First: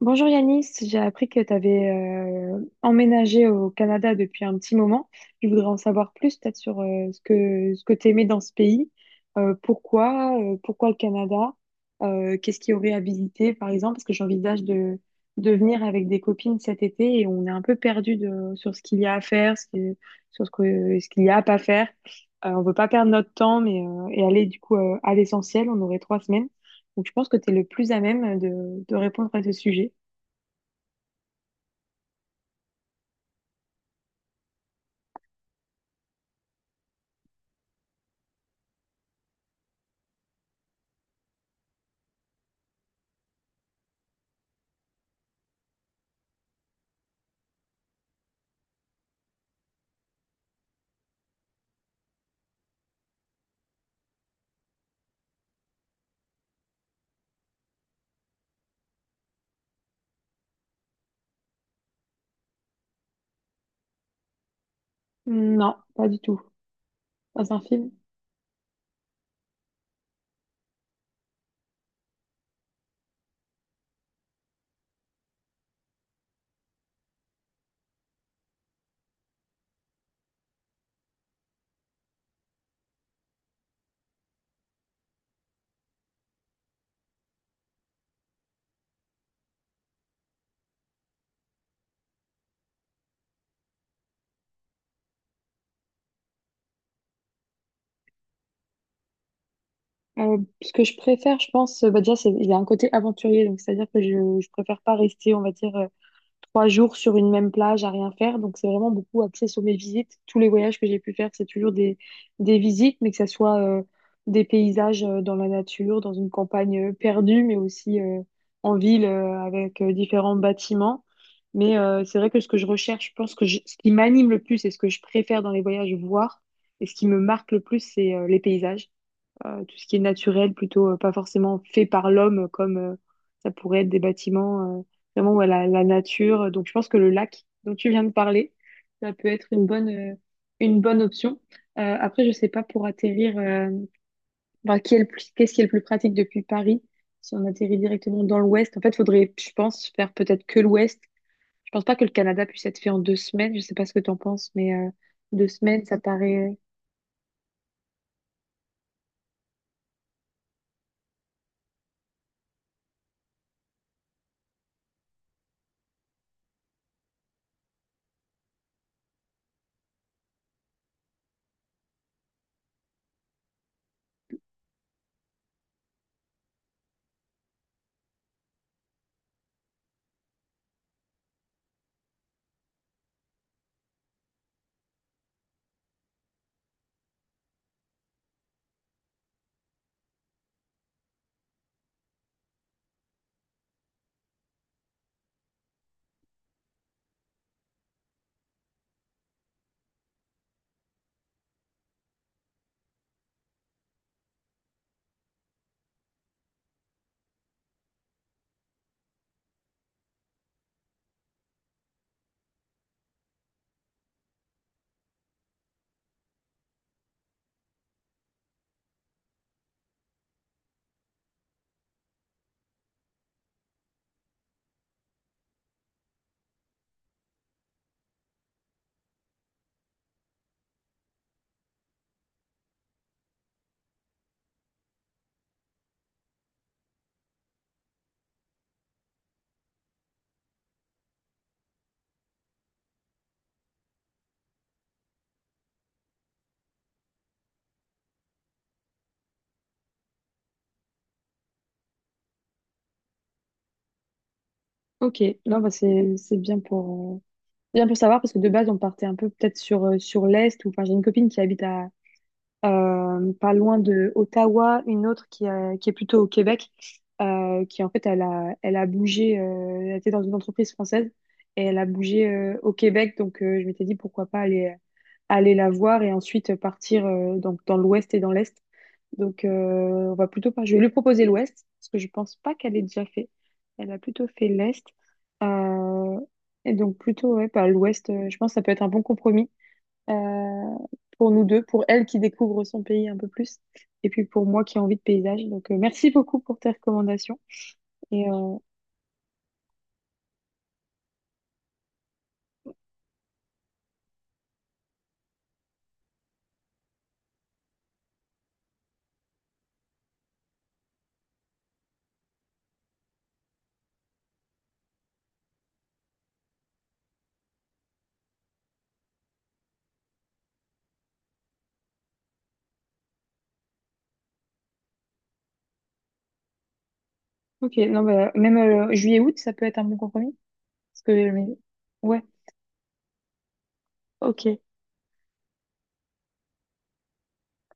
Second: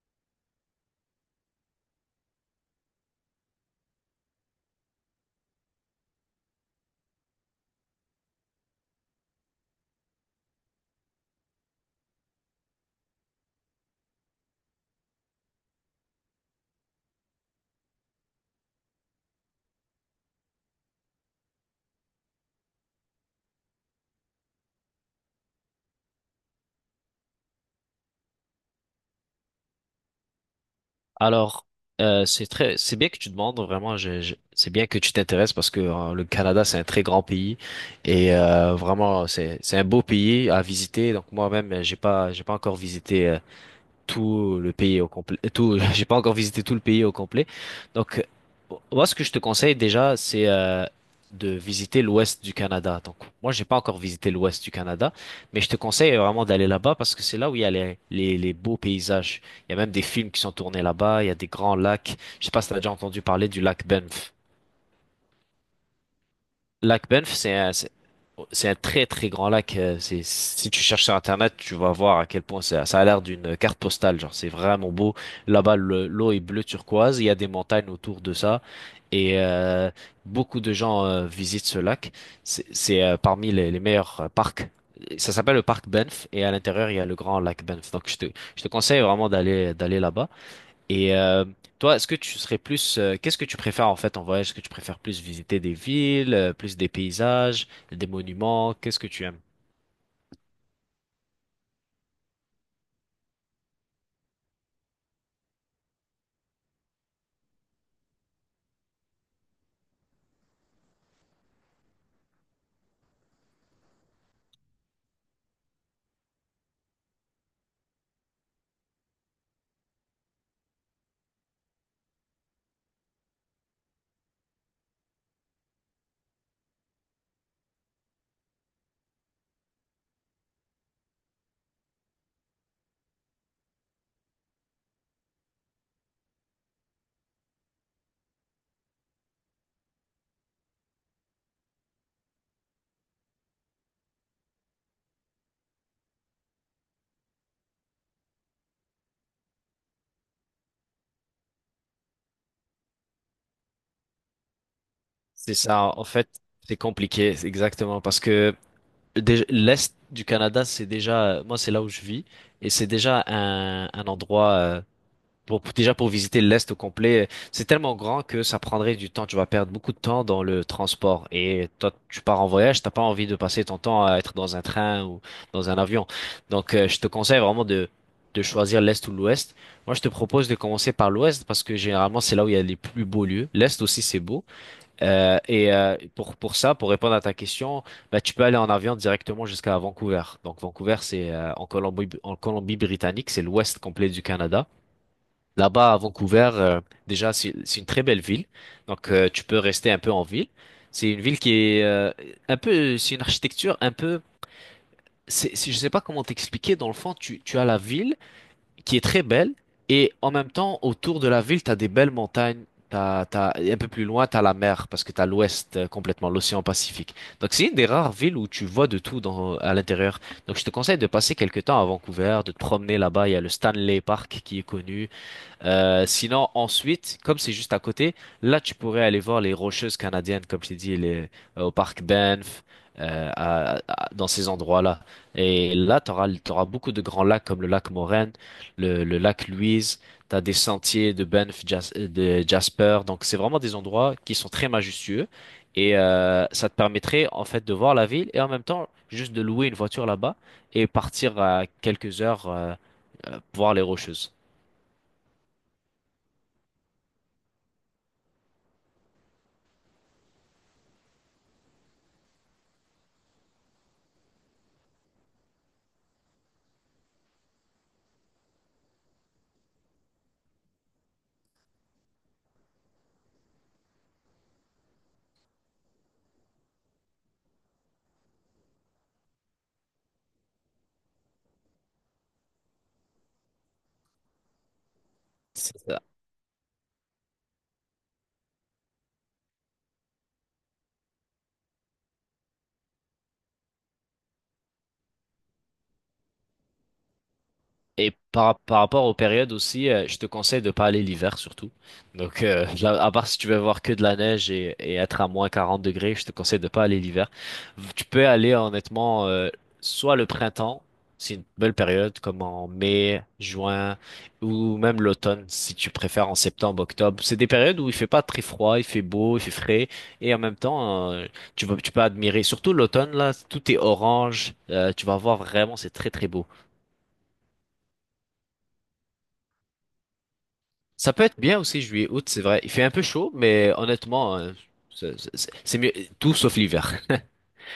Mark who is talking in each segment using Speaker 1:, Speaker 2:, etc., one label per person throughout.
Speaker 1: Bonjour Yanis, j'ai appris que tu avais emménagé au Canada depuis un petit moment. Je voudrais en savoir plus peut-être sur ce que tu aimais dans ce pays. Pourquoi le Canada? Qu'est-ce qui aurait habilité par exemple? Parce que j'envisage de venir avec des copines cet été et on est un peu perdu sur ce qu'il y a à faire, sur ce qu'il y a à pas faire. On veut pas perdre notre temps mais, et aller du coup à l'essentiel. On aurait trois semaines. Donc je pense que tu es le plus à même de répondre à ce sujet.
Speaker 2: Alors, c'est très, c'est bien que tu demandes vraiment. C'est bien que tu t'intéresses parce que le Canada c'est un très grand pays et vraiment c'est un beau pays à visiter. Donc moi-même j'ai pas encore visité tout le pays au complet. Tout, j'ai pas encore visité tout le pays au complet. Donc, moi, ce que je te conseille déjà, c'est de visiter l'ouest du Canada. Donc, moi, j'ai pas encore visité l'ouest du Canada, mais je te conseille vraiment d'aller là-bas parce que c'est là où il y a les beaux paysages. Il y a même des films qui sont tournés là-bas. Il y a des grands lacs. Je sais pas si t'as déjà entendu parler du lac Banff.
Speaker 1: Non, pas du tout.
Speaker 2: Lac Banff,
Speaker 1: Dans
Speaker 2: c'est
Speaker 1: un
Speaker 2: un,
Speaker 1: film.
Speaker 2: c'est un très très grand lac. C'est, si tu cherches sur Internet, tu vas voir à quel point ça, ça a l'air d'une carte postale. Genre, c'est vraiment beau. Là-bas, l'eau est bleu turquoise. Il y a des montagnes autour de ça. Et beaucoup de gens visitent ce lac. C'est parmi les meilleurs parcs. Ça s'appelle le parc Banff. Et à l'intérieur, il y a le grand lac Banff. Donc, je te conseille vraiment d'aller là-bas. Et toi, est-ce que tu serais plus, qu'est-ce que tu préfères en fait en voyage? Est-ce que tu préfères plus visiter des villes, plus des paysages, des monuments? Qu'est-ce que tu aimes?
Speaker 1: Ce que je préfère, je pense, bah déjà, c'est, il y a un côté aventurier, donc c'est-à-dire que je préfère pas rester, on va dire, trois jours sur une même plage à rien faire. Donc, c'est vraiment beaucoup axé sur mes visites. Tous les voyages que j'ai pu faire, c'est toujours des visites, mais que ça soit des paysages dans la nature, dans une campagne perdue, mais aussi en ville avec différents bâtiments. Mais c'est vrai que ce que je recherche, je pense que ce qui m'anime le plus et ce que je préfère dans les voyages voir et ce qui me marque le plus, c'est les paysages, tout ce qui est naturel, plutôt pas forcément fait par l'homme, comme ça pourrait être des bâtiments, vraiment ouais, la nature. Donc je pense que le lac dont tu viens de parler, ça peut être une une bonne option. Après, je sais pas pour atterrir, enfin, qui est le plus, qu'est-ce qui est le plus pratique depuis Paris, si on atterrit directement dans l'ouest. En fait, faudrait, je pense, faire peut-être que l'ouest. Je pense pas que le Canada puisse être fait en deux semaines. Je sais pas ce que tu en penses, mais deux
Speaker 2: C'est
Speaker 1: semaines,
Speaker 2: ça,
Speaker 1: ça
Speaker 2: en fait,
Speaker 1: paraît.
Speaker 2: c'est compliqué, c'est exactement, parce que l'Est du Canada, c'est déjà, moi, c'est là où je vis, et c'est déjà un endroit pour, déjà pour visiter l'Est au complet, c'est tellement grand que ça prendrait du temps. Tu vas perdre beaucoup de temps dans le transport. Et toi, tu pars en voyage, t'as pas envie de passer ton temps à être dans un train ou dans un avion. Donc, je te conseille vraiment de choisir l'Est ou l'Ouest. Moi, je te propose de commencer par l'Ouest parce que généralement, c'est là où il y a les plus beaux lieux. L'Est aussi, c'est beau. Et pour ça, pour répondre à ta question, bah, tu peux aller en avion directement jusqu'à Vancouver. Donc, Vancouver, c'est en Colombie, en Colombie-Britannique, c'est l'Ouest complet du Canada. Là-bas, à Vancouver, déjà, c'est une très belle ville. Donc, tu peux rester un peu en ville. C'est une ville qui est un peu, c'est une architecture un peu, c'est, je sais pas comment t'expliquer. Dans le fond, tu as la ville qui est très belle et en même temps, autour de la ville, tu as des belles montagnes. Et un peu plus loin, tu as la mer parce que tu as l'ouest complètement, l'océan Pacifique. Donc, c'est une des rares villes où tu vois de tout dans, à l'intérieur. Donc, je te conseille de passer quelques temps à Vancouver, de te promener là-bas. Il y a le Stanley Park qui est connu. Sinon, ensuite, comme c'est juste à côté, là, tu pourrais aller voir les Rocheuses canadiennes, comme je t'ai dit, les, au parc Banff, dans ces endroits-là. Et là, tu auras beaucoup de grands lacs comme le lac Moraine, le lac Louise, tu as des sentiers de Banff, de Jasper. Donc, c'est vraiment des endroits qui sont très majestueux. Et ça te permettrait, en fait, de voir la ville et en même temps, juste de louer une voiture là-bas et partir à quelques heures voir les Rocheuses.
Speaker 1: Ok, non, bah c'est bien pour, bien pour savoir, parce que de base, on partait un peu peut-être sur, sur l'Est, ou enfin, j'ai une copine qui habite à, pas loin de Ottawa, une autre qui est plutôt au Québec, qui en fait, elle a bougé, elle était dans une entreprise française, et elle a bougé au Québec, donc je m'étais dit pourquoi pas aller la voir et ensuite partir donc, dans l'Ouest et dans l'Est. Donc, on va plutôt pas. Je vais lui proposer l'Ouest, parce que je pense pas qu'elle ait déjà fait. Elle a plutôt fait l'Est. Euh, et donc, plutôt, ouais, bah, l'Ouest, je pense que ça peut être un bon compromis euh, pour nous deux, pour elle qui découvre son pays un peu plus, et puis pour moi qui ai envie de paysage. Donc, merci beaucoup pour tes recommandations.
Speaker 2: Et
Speaker 1: Et,
Speaker 2: par, par rapport aux périodes aussi, je te conseille de pas aller l'hiver surtout. Donc, là, à part si tu veux voir que de la neige et être à moins 40 degrés, je te conseille de pas aller l'hiver. Tu peux aller honnêtement, soit le printemps, c'est une belle période, comme en mai, juin, ou même l'automne, si tu préfères en septembre, octobre. C'est des périodes où il fait pas très froid, il fait beau, il fait frais, et en même temps, tu vas, tu peux admirer, surtout l'automne, là, tout est orange, tu vas voir vraiment, c'est très très beau.
Speaker 1: ok, non, bah, même juillet-août, ça peut être un bon compromis. Parce
Speaker 2: Ça peut
Speaker 1: que,
Speaker 2: être
Speaker 1: mais-
Speaker 2: bien aussi juillet,
Speaker 1: ouais,
Speaker 2: août, c'est vrai. Il fait un peu chaud, mais honnêtement,
Speaker 1: ok.
Speaker 2: c'est c'est mieux tout sauf l'hiver.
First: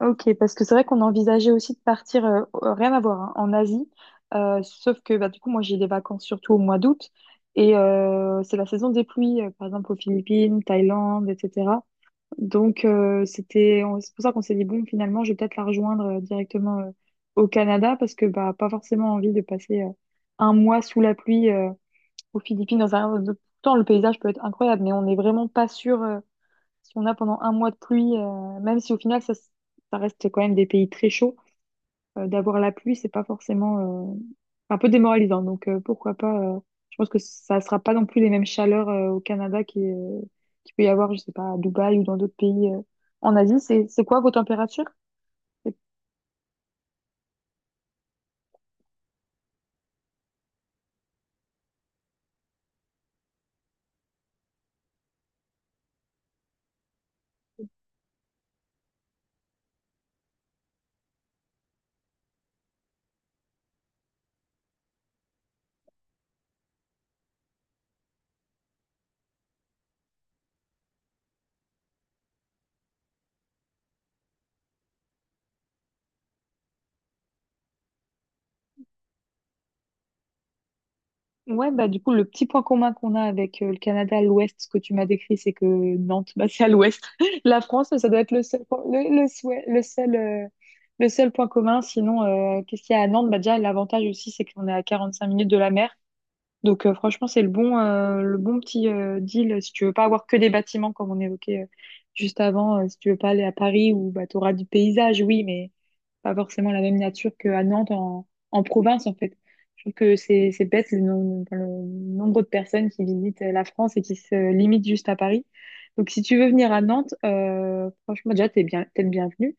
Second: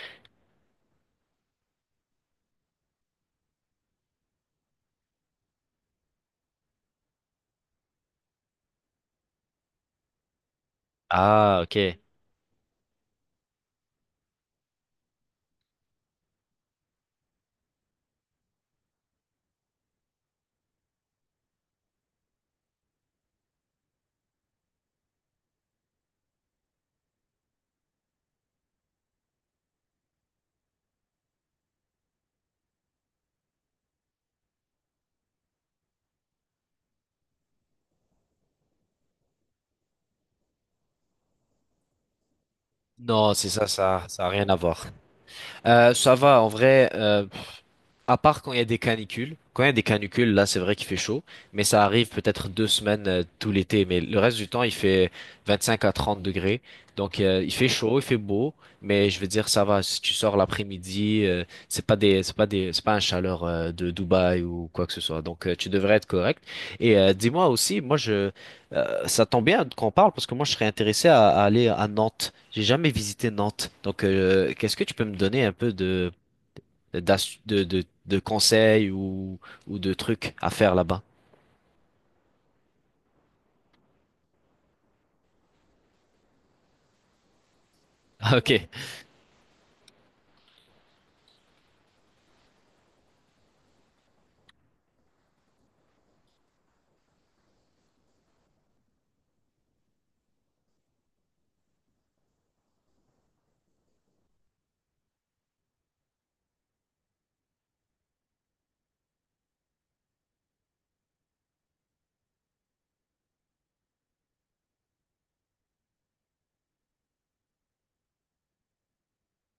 Speaker 1: Ok, parce que c'est vrai qu'on envisageait aussi de partir, rien à voir, hein, en Asie. Sauf que bah, du coup, moi j'ai des vacances surtout au mois d'août et c'est la saison des pluies, par exemple aux Philippines, Thaïlande,
Speaker 2: Ah,
Speaker 1: etc.
Speaker 2: ok.
Speaker 1: Donc c'était, c'est pour ça qu'on s'est dit, bon, finalement, je vais peut-être la rejoindre directement au Canada parce que bah, pas forcément envie de passer un mois sous la pluie aux Philippines. Pourtant, le paysage peut être incroyable, mais on n'est vraiment pas sûr si on a pendant un mois de pluie, même si au final ça reste quand même des pays très chauds, d'avoir la pluie, c'est pas forcément euh, un peu démoralisant. Donc pourquoi pas, je pense que ça sera pas non plus les mêmes chaleurs qu'il peut y avoir, je sais pas, à Dubaï ou dans d'autres pays
Speaker 2: Non,
Speaker 1: en
Speaker 2: c'est
Speaker 1: Asie.
Speaker 2: ça,
Speaker 1: C'est quoi
Speaker 2: ça a
Speaker 1: vos
Speaker 2: rien à
Speaker 1: températures?
Speaker 2: voir.
Speaker 1: C'est-
Speaker 2: Ça va, en vrai. À part quand il y a des canicules. Quand il y a des canicules, là, c'est vrai qu'il fait chaud, mais ça arrive peut-être deux semaines tout l'été. Mais le reste du temps, il fait 25 à 30 degrés. Donc, il fait chaud, il fait beau, mais je veux dire, ça va. Si tu sors l'après-midi, c'est pas un chaleur de Dubaï ou quoi que ce soit. Donc, tu devrais être correct. Et dis-moi aussi, moi, je, ça tombe bien qu'on parle parce que moi, je serais intéressé à aller à Nantes. J'ai jamais visité Nantes. Donc, qu'est-ce que tu peux me donner un peu de de conseils ou de trucs à faire là-bas.
Speaker 1: Ouais, bah du coup, le petit point commun qu'on a avec le Canada à l'ouest, ce que tu m'as décrit, c'est que Nantes, bah, c'est à l'ouest. La France, ça doit être
Speaker 2: ok,
Speaker 1: le seul point commun. Sinon, qu'est-ce qu'il y a à Nantes? Bah, déjà, l'avantage aussi, c'est qu'on est à 45 minutes de la mer. Donc franchement, c'est le bon petit deal si tu veux pas avoir que des bâtiments comme on évoquait juste avant, si tu veux pas aller à Paris où bah, tu auras du paysage, oui, mais pas forcément la même nature qu'à en province en fait. Je trouve que c'est bête enfin, le nombre de personnes qui visitent la France et qui se limitent juste à Paris. Donc si tu veux venir à Nantes, franchement déjà t'es bien, t'es le bienvenu.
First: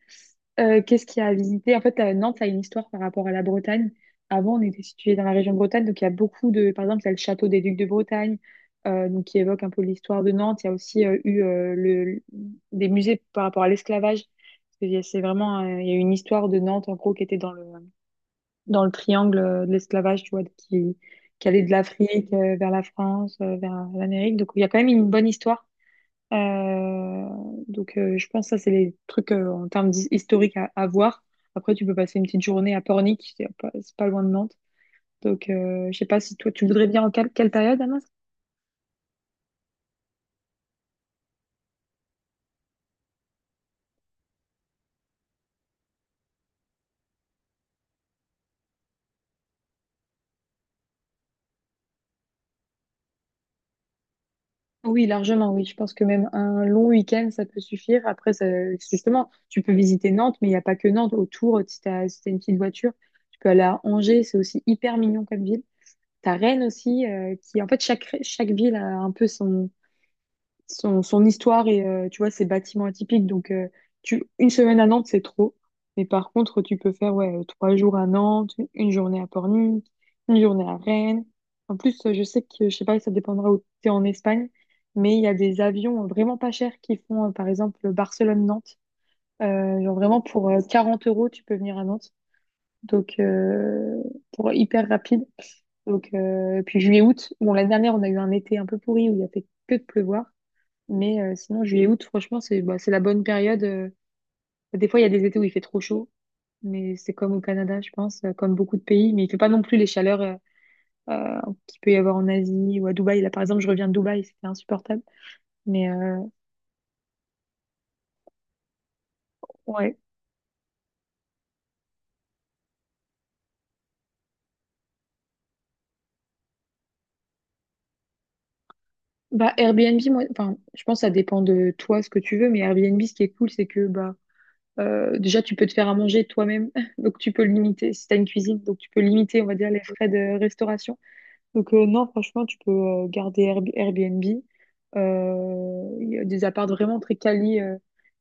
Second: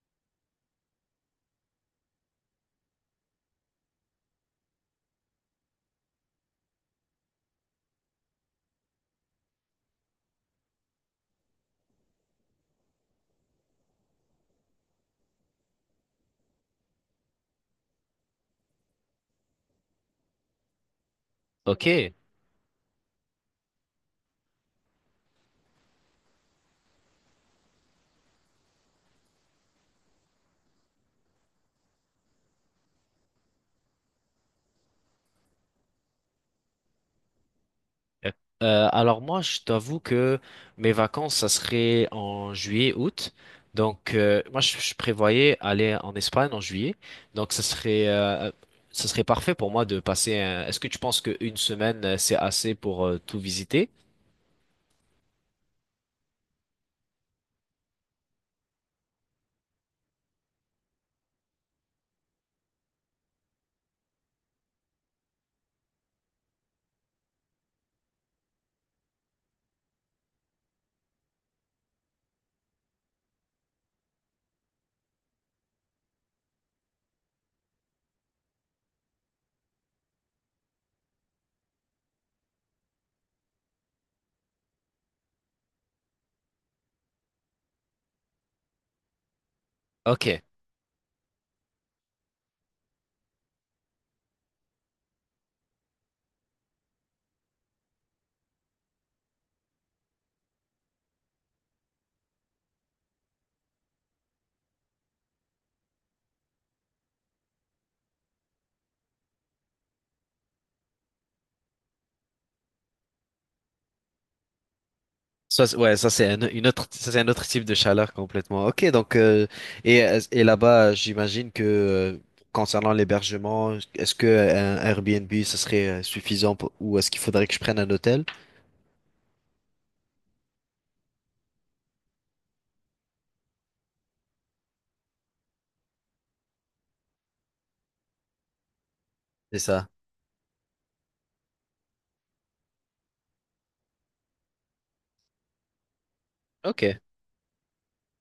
Speaker 1: Qu'est-ce qu'il y a à visiter? En fait, Nantes, ça a une histoire par rapport à la Bretagne. Avant, on était situé dans la région de Bretagne, donc il y a beaucoup de... Par exemple, il y a le château des Ducs de Bretagne, donc qui évoque un peu l'histoire de Nantes. Il y a aussi eu le... des musées par rapport à l'esclavage. Parce que il y a- C'est vraiment... il y a une histoire de Nantes, en gros, qui était dans dans le triangle de l'esclavage, tu vois, qui allait de
Speaker 2: ok.
Speaker 1: l'Afrique vers la France, vers l'Amérique. Donc, il y a quand même une bonne histoire. Euh, je pense que ça, c'est les trucs en termes historiques à voir. Après, tu peux passer une petite journée à Pornic, c'est pas loin de Nantes. Donc, je sais pas si toi, tu voudrais bien en quelle période, Anas?
Speaker 2: Euh, alors moi, je t'avoue que mes vacances, ça serait en juillet, août. Donc moi, je prévoyais aller en Espagne en juillet. Donc ça serait parfait pour moi de passer. Est-ce que tu penses qu'une semaine, c'est assez pour tout visiter?
Speaker 1: Oui, largement, oui. Je pense que même un long week-end, ça peut suffire. Justement, tu peux visiter Nantes, mais il n'y a pas que Nantes. Autour, si t'as une petite voiture, tu peux aller à Angers, c'est aussi hyper mignon comme ville. T'as Rennes aussi, qui, en fait, chaque ville a un peu son son histoire et tu vois, ses bâtiments atypiques. Donc, une semaine à Nantes, c'est trop. Mais par contre, tu peux faire ouais, trois jours à Nantes, une journée à Pornic, une journée à Rennes. En plus, je sais que, je sais pas, ça dépendra où tu es en Espagne, mais il y a des avions vraiment pas chers qui font, par exemple, Barcelone-Nantes. Genre vraiment
Speaker 2: Ok.
Speaker 1: pour 40 euros, tu peux venir à Nantes. Donc, pour hyper rapide. Donc, puis juillet-août, bon, l'année dernière, on a eu un été un peu pourri où il a fait que de pleuvoir. Mais sinon, juillet, août, franchement, c'est bah, c'est la bonne période. Des fois, il y a des étés où il fait trop chaud, mais c'est comme au Canada, je pense, comme beaucoup de pays. Mais il fait pas non plus les chaleurs euh, qu'il peut y avoir en Asie ou à Dubaï. Là, par exemple, je reviens de Dubaï, c'était insupportable.
Speaker 2: Ça,
Speaker 1: Mais
Speaker 2: ouais, ça c'est un, une autre, ça, c'est un autre type de chaleur complètement. Ok, donc
Speaker 1: ouais.
Speaker 2: et, et là-bas, j'imagine que concernant l'hébergement, est-ce que un Airbnb ce serait suffisant ou est-ce qu'il faudrait que je prenne un hôtel?
Speaker 1: Bah, Airbnb, moi, enfin, je pense que ça dépend de toi, ce que tu veux. Mais Airbnb, ce qui est cool, c'est que bah, déjà, tu peux te faire à manger toi-même. Donc, tu peux limiter, si tu as une cuisine, donc tu peux limiter, on va
Speaker 2: C'est
Speaker 1: dire, les
Speaker 2: ça.
Speaker 1: frais de restauration. Donc non, franchement, tu peux Airbnb. Il y a des apparts
Speaker 2: Ok,
Speaker 1: vraiment très quali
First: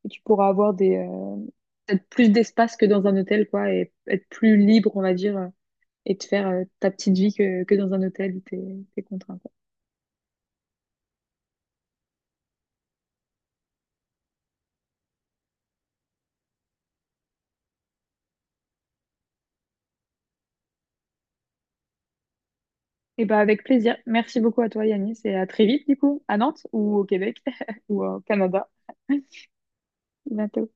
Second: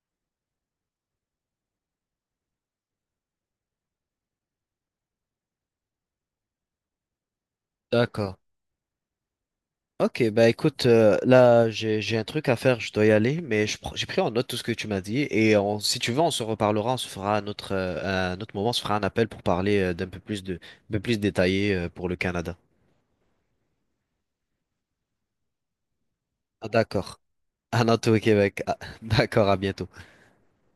Speaker 1: et tu pourras avoir des peut-être plus d'espace que dans un hôtel, quoi, et être plus libre, on va dire, et te faire ta petite vie que dans un hôtel
Speaker 2: d'accord.
Speaker 1: où t'es contraint, quoi.
Speaker 2: Ok, bah écoute, là j'ai un truc à faire, je dois y aller, mais j'ai pris en note tout ce que tu m'as dit et si tu veux, on se reparlera, on se fera un autre moment, on se fera un appel pour parler d'un peu plus de, un peu plus détaillé pour le Canada.
Speaker 1: Et bah avec plaisir. Merci beaucoup à toi, Yanis, et à très vite, du coup, à Nantes
Speaker 2: Ah,
Speaker 1: ou au
Speaker 2: d'accord.
Speaker 1: Québec
Speaker 2: À
Speaker 1: ou
Speaker 2: bientôt
Speaker 1: au
Speaker 2: au Québec.
Speaker 1: Canada.
Speaker 2: Ah, d'accord, à bientôt.
Speaker 1: À bientôt.